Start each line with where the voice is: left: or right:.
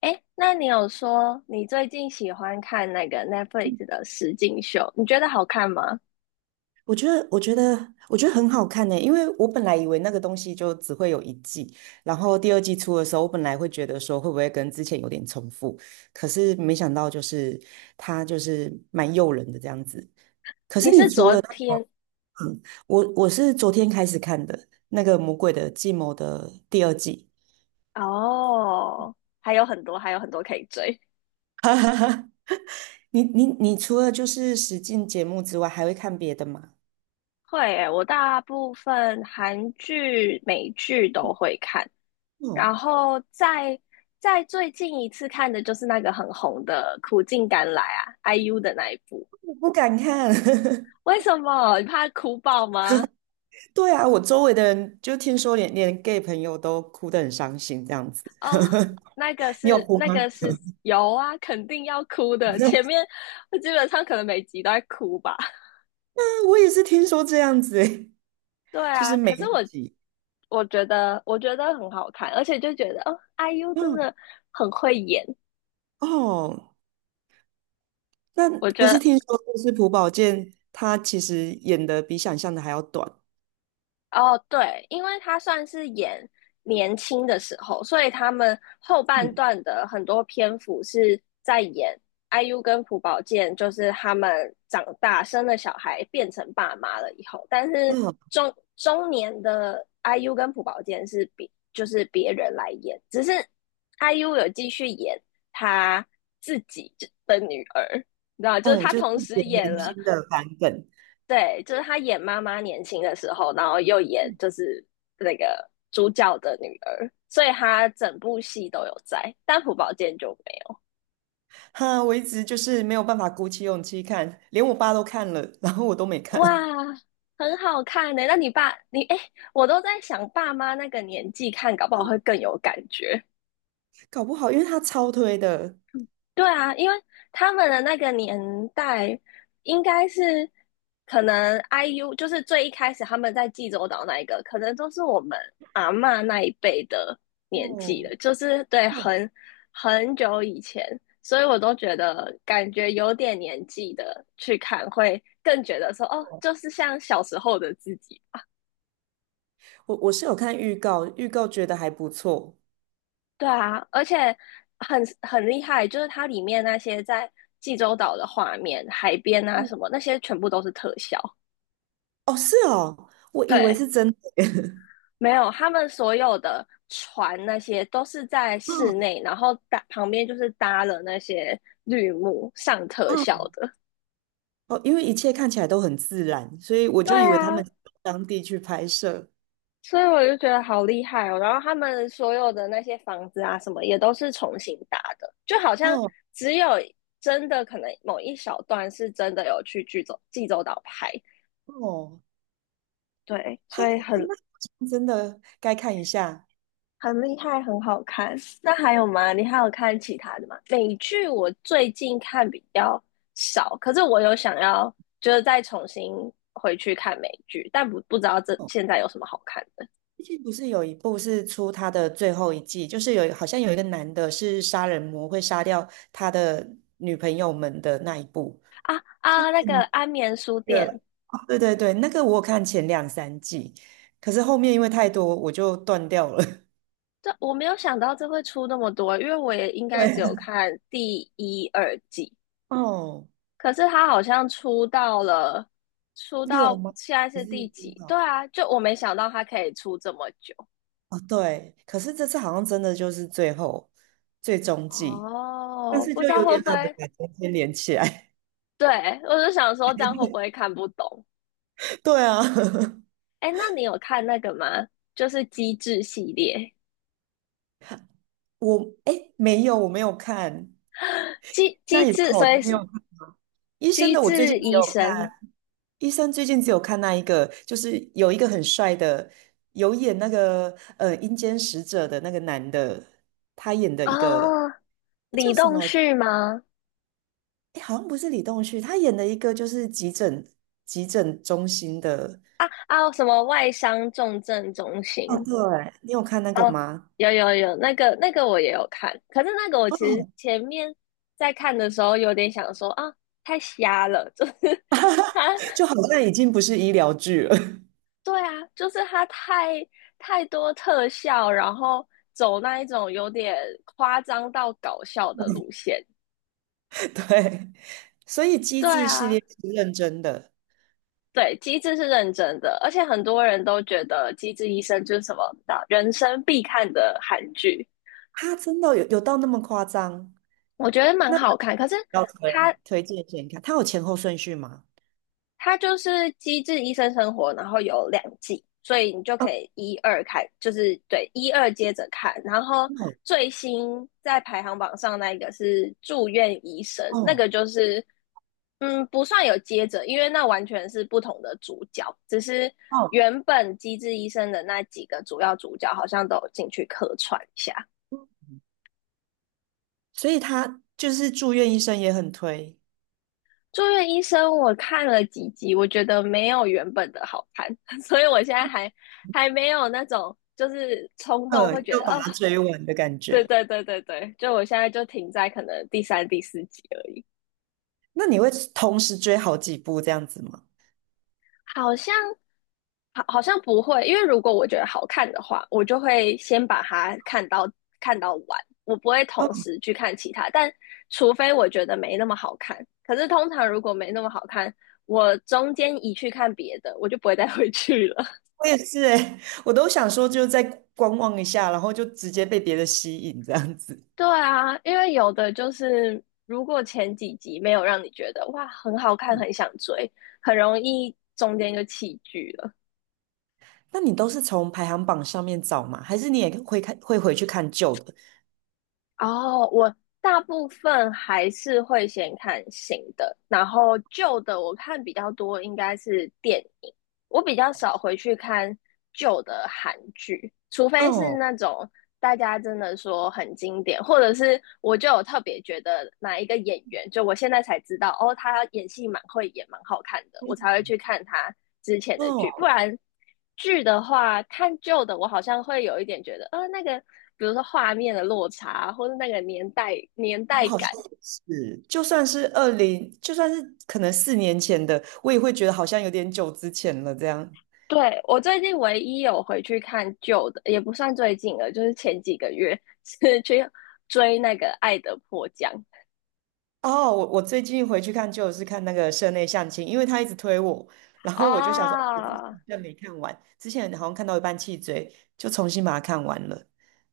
left: 哎，那你有说你最近喜欢看那个 Netflix 的实境秀，你觉得好看吗？
right: 我觉得很好看呢，因为我本来以为那个东西就只会有一季，然后第二季出的时候，我本来会觉得说会不会跟之前有点重复，可是没想到就是它就是蛮诱人的这样子。可是
left: 你
right: 你
left: 是
right: 除
left: 昨
right: 了那
left: 天。
right: 个我是昨天开始看的那个《魔鬼的计谋》的第二季。
left: 哦，还有很多，还有很多可以追。
right: 哈哈哈。你除了就是使境节目之外，还会看别的吗？
left: 会诶，我大部分韩剧、美剧都会看，然
right: 哦，
left: 后在最近一次看的就是那个很红的《苦尽甘来》啊，IU 的那一部。
right: 我不敢看。
left: 为什么？你怕哭爆吗？
right: 对啊，我周围的人就听说连 gay 朋友都哭得很伤心这样子，
left: 哦，那个
right: 你有
left: 是
right: 哭
left: 那
right: 吗？
left: 个是有啊，肯定要哭的。前 面我基本上可能每集都在哭吧。
right: 啊，我也是听说这样子欸。
left: 对
right: 就
left: 啊，
right: 是每
left: 可是
right: 一
left: 我
right: 集，
left: 我觉得我觉得很好看，而且就觉得哦，IU 真
right: 嗯。
left: 的很会演。
right: 哦，那
left: 我觉
right: 不是
left: 得
right: 听说就是朴宝剑他其实演的比想象的还要短，
left: 哦，对，因为他算是演年轻的时候，所以他们后半
right: 嗯
left: 段的很多篇幅是在演 IU 跟朴宝剑，就是他们长大生了小孩变成爸妈了以后，但是
right: 嗯
left: 中年的 IU 跟朴宝剑是别就是别人来演，只是 IU 有继续演他自己的女儿。你知道吗？就是
right: 嗯，
left: 他
right: 就是
left: 同时
right: 演
left: 演
right: 年
left: 了，
right: 轻的版本。
left: 对，就是她演妈妈年轻的时候，然后又演就是那个主角的女儿，所以她整部戏都有在，但朴宝剑就没有。
right: 哈，我一直就是没有办法鼓起勇气看，连我爸都看了，然后我都没
left: 哇，
right: 看。
left: 很好看呢，那你爸，你，哎，我都在想，爸妈那个年纪看，搞不好会更有感觉。
right: 搞不好因为他超推的。
left: 对啊，因为他们的那个年代应该是可能 IU 就是最一开始他们在济州岛那一个，可能都是我们阿嬷那一辈的年纪
right: 哦
left: 了，就是对
right: 哦
left: 很久以前，所以我都觉得感觉有点年纪的去看会更觉得说哦，就
right: 哦，
left: 是像小时候的自己。
right: 我是有看预告，预告觉得还不错。
left: 对啊，而且很厉害，就是它里面那些在济州岛的画面、海边啊
right: 嗯。
left: 什么，那些全部都是特效。
right: 哦，是哦，我以为
left: 对，
right: 是真的。
left: 没有，他们所有的船那些都是在室
right: 啊，
left: 内，然后搭旁边就是搭了那些绿幕上特
right: 啊。
left: 效的。
right: 哦，因为一切看起来都很自然，所以我
left: 对
right: 就以为他们
left: 啊，
right: 是到当地去拍摄。
left: 所以我就觉得好厉害哦。然后他们所有的那些房子啊什么，也都是重新搭的，就好像
right: 哦
left: 只有真的可能某一小段是真的有去济州岛拍，
right: 哦，
left: 对，
right: 哈，
left: 所以很
right: 那好像真的该看一下。
left: 厉害，很好看。那还有吗？你还有看其他的吗？美剧我最近看比较少，可是我有想要就是再重新回去看美剧，但不知道这
right: 哦，
left: 现在有什么好看的。
right: 最近不是有一部是出他的最后一季，就是有好像有一个男的是杀人魔，会杀掉他的女朋友们的那一部。
left: 啊啊！那个《安眠书店》，
right: 对对对，那个我有看前两三季，可是后面因为太多，我就断掉了。
left: 这我没有想到这会出那么多，因为我也应 该
right: 对。
left: 只有看第一、二季，
right: 哦，
left: 可是它好像出
right: 六
left: 到
right: 吗？
left: 现在
right: 还
left: 是
right: 是
left: 第
right: 多
left: 几？
right: 少？
left: 对啊，就我没想到它可以出这么久。
right: 哦，对，可是这次好像真的就是最后最终季，但
left: 哦，
right: 是
left: 不知
right: 就
left: 道
right: 有
left: 会
right: 点
left: 不
right: 懒得
left: 会。
right: 把中间连起来。
left: 对，我就想说这样会不会看不懂？
right: 对啊。
left: 哎，那你有看那个吗？就是机智系列。
right: 我哎没有，我没有看，
left: 机
right: 那
left: 机
right: 也不
left: 智，
right: 好，我
left: 所
right: 都
left: 以
right: 没有
left: 是
right: 看。医生
left: 机
right: 的我最近
left: 智
right: 只
left: 医
right: 有看，
left: 生
right: 医生最近只有看那一个，就是有一个很帅的，有演那个阴间使者的那个男的，他演的
left: 啊。
right: 一个。
left: 哦，
right: 那叫
left: 李
right: 什
left: 栋
right: 么？
left: 旭吗？
right: 诶好像不是李栋旭，他演的一个就是急诊中心的。
left: 啊啊，什么外伤重症中
right: 哦，
left: 心？
right: 对，你有看那个
left: 哦，
right: 吗？
left: 有有有，那个那个我也有看，可是那个我其实
right: 哦。
left: 前面在看的时候有点想说啊，太瞎了，就是 他。
right: 就好像已经不是医疗剧了。
left: 对啊，就是它太多特效，然后走那一种有点夸张到搞笑的路线。
right: 对，所以机
left: 对
right: 智系列
left: 啊，
right: 是认真的，
left: 对，机智是认真的，而且很多人都觉得《机智医生》就是什么的人生必看的韩剧，
right: 他真的有到那么夸张？
left: 我觉得蛮好看。可是
right: 要推
left: 它
right: 推荐给你看，它有前后顺序吗？
left: 它就是《机智医生生活》，然后有两季，所以你就可
right: 哦，
left: 以一二开，就是对一二接着看。然后
right: 哦
left: 最新在排行榜上那一个是《住院医生》，那
right: 哦，
left: 个就是嗯不算有接着，因为那完全是不同的主角，只是
right: 哦，
left: 原本《机智医生》的那几个主要主角好像都有进去客串一下。
right: 所以他就是住院医生也很推，
left: 住院医生我看了几集，我觉得没有原本的好看，所以我现在还没有那种就是冲动
right: 呃，
left: 会觉
right: 要
left: 得
right: 把
left: 啊。
right: 它追完的感
left: 对
right: 觉。
left: 对对对对，就我现在就停在可能第三、第四集而已。
right: 那你会同时追好几部这样子吗？
left: 好像好好像不会，因为如果我觉得好看的话，我就会先把它看到完，我不会同
right: 哦，
left: 时去看其他，但除非我觉得没那么好看，可是通常如果没那么好看，我中间一去看别的，我就不会再回去了。
right: 我也是诶，我都想说就再观望一下，然后就直接被别的吸引这样子。
left: 对啊，因为有的就是如果前几集没有让你觉得哇很好看，很想追，很容易中间就弃剧了。
right: 那你都是从排行榜上面找吗？还是你也会看会回去看旧的？
left: 哦，我大部分还是会先看新的，然后旧的我看比较多，应该是电影。我比较少回去看旧的韩剧，除非是
right: 哦
left: 那种大家真的说很经典，或者是我就有特别觉得哪一个演员，就我现在才知道哦，他演戏蛮会演，蛮好看的，我才会去看他之前的剧。不
right: 哦，
left: 然剧的话，看旧的我好像会有一点觉得，那个比如说画面的落差，或者那个年代
right: 我好像
left: 感，
right: 也是，就算是二零，就算是可能四年前的，我也会觉得好像有点久之前了这样。
left: 对，我最近唯一有回去看旧的，也不算最近了，就是前几个月 是去追那个《爱的迫降》
right: 哦，我我最近回去看就是看那个社内相亲，因为他一直推我，然后我就想说，哦，我之
left: 啊。
right: 前没看完，之前好像看到一半弃追，就重新把它看完了，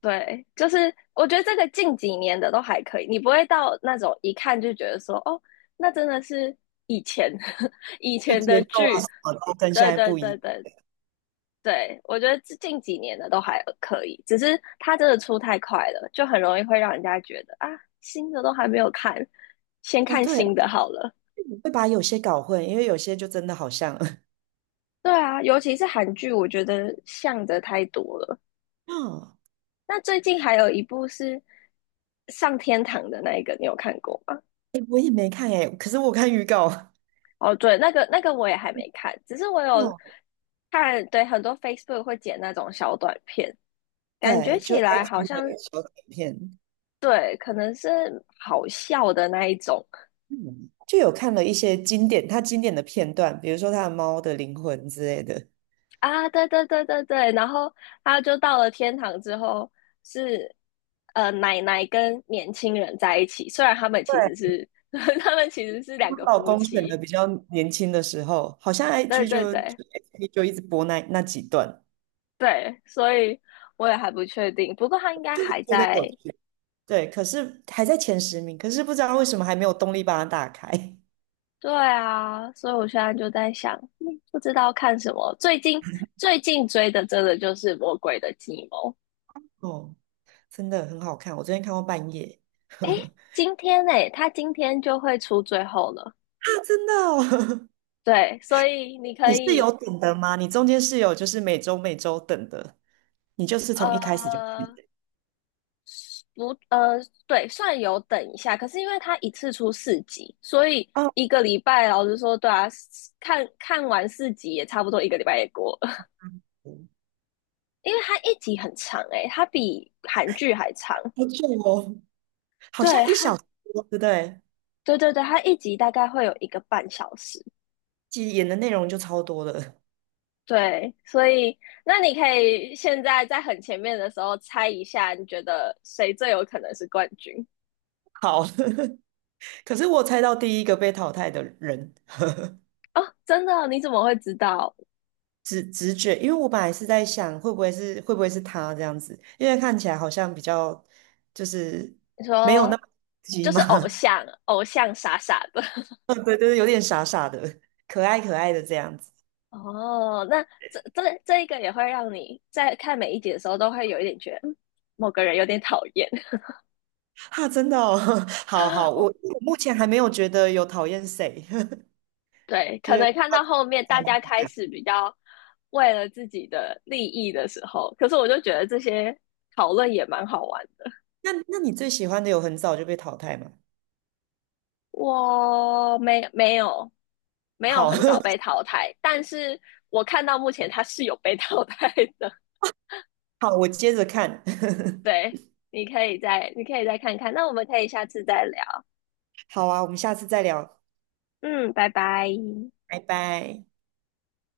left: 对，就是我觉得这个近几年的都还可以，你不会到那种一看就觉得说，哦，那真的是以前 以
right: 就
left: 前
right: 节
left: 的
right: 奏啊
left: 剧。
right: 什么的跟现
left: 对
right: 在
left: 对
right: 不
left: 对
right: 一。
left: 对对，我觉得近几年的都还可以，只是它真的出太快了，就很容易会让人家觉得啊，新的都还没有看，先
right: 哦，
left: 看
right: 对，
left: 新的好了。
right: 我会把有些搞混，因为有些就真的好像。
left: 对啊，尤其是韩剧，我觉得像的太多了。
right: 哦，
left: 那最近还有一部是上天堂的那一个，你有看过吗？
right: 你也没看哎，可是我看预告。
left: 哦，对，那个那个我也还没看，只是我有
right: 哦，
left: 看，对，很多 Facebook 会剪那种小短片，感觉
right: 对，就
left: 起来好
right: IG 的
left: 像
right: 小短片。
left: 对，可能是好笑的那一种。
right: 嗯，就有看了一些经典，他经典的片段，比如说他的《猫的灵魂》之类的。
left: 啊，对对对对对，然后他就到了天堂之后是奶奶跟年轻人在一起，虽然他们其实
right: 对，
left: 是 他们其实是
right: 她
left: 两个
right: 老
left: 夫
right: 公选的
left: 妻，
right: 比较年轻的时候，好像
left: 对
right: IG
left: 对
right: 就
left: 对
right: 就 F B 就一直播那几段，
left: 对，所以我也还不确定，不过他应该
right: 就会
left: 还
right: 觉得有
left: 在。
right: 趣。对，可是还在前十名，可是不知道为什么还没有动力把它打开。
left: 对啊，所以我现在就在想，嗯不知道看什么，最近最近追的真的就是《魔鬼的计谋》。
right: 哦，真的很好看，我昨天看到半夜。
left: 今天呢，他今天就会出最后了。
right: 啊真的哦。
left: 对，所以你 可
right: 你是
left: 以，
right: 有等的吗？你中间是有就是每周每周等的，你就是从一开始就看
left: 呃，
right: 的。
left: 不，对，算有等一下，可是因为他一次出四集，所以
right: 哦，
left: 一个礼拜，老实说，对啊，看看完四集也差不多一个礼拜也过了，因为他一集很长诶，他比韩剧还长。
right: 好久哦，好像
left: 对，
right: 一小
left: 他，
right: 时多对不对？
left: 对对对，他一集大概会有一个半小时。
right: 其实演的内容就超多了。
left: 对，所以那你可以现在在很前面的时候猜一下，你觉得谁最有可能是冠军？
right: 好。可是我猜到第一个被淘汰的人，
left: 哦，真的哦，你怎么会知道？
right: 直觉，因为我本来是在想会不会是他这样子，因为看起来好像比较就是
left: 你
right: 没有
left: 说
right: 那么急
left: 就是偶
right: 嘛。
left: 像，偶像傻傻的。
right: 对对对，有点傻傻的，可爱可爱的这样子。
left: 哦，那这一个也会让你在看每一集的时候都会有一点觉得，嗯某个人有点讨厌。
right: 哈，真的哦。好好，我
left: 哦
right: 我目前还没有觉得有讨厌谁。
left: 对，
right: 就
left: 可
right: 是
left: 能看到后面大家开始比较为了自己的利益的时候，可是我就觉得这些讨论也蛮好玩的。
right: 那你最喜欢的有很早就被淘汰吗？
left: 我没有
right: 好。
left: 很早被 淘汰，但是我看到目前他是有被淘汰的。
right: 好，我接着看。
left: 对，你可以再看看，那我们可以下次再聊。
right: 好啊，我们下次再聊，
left: 嗯，拜拜。
right: 拜拜。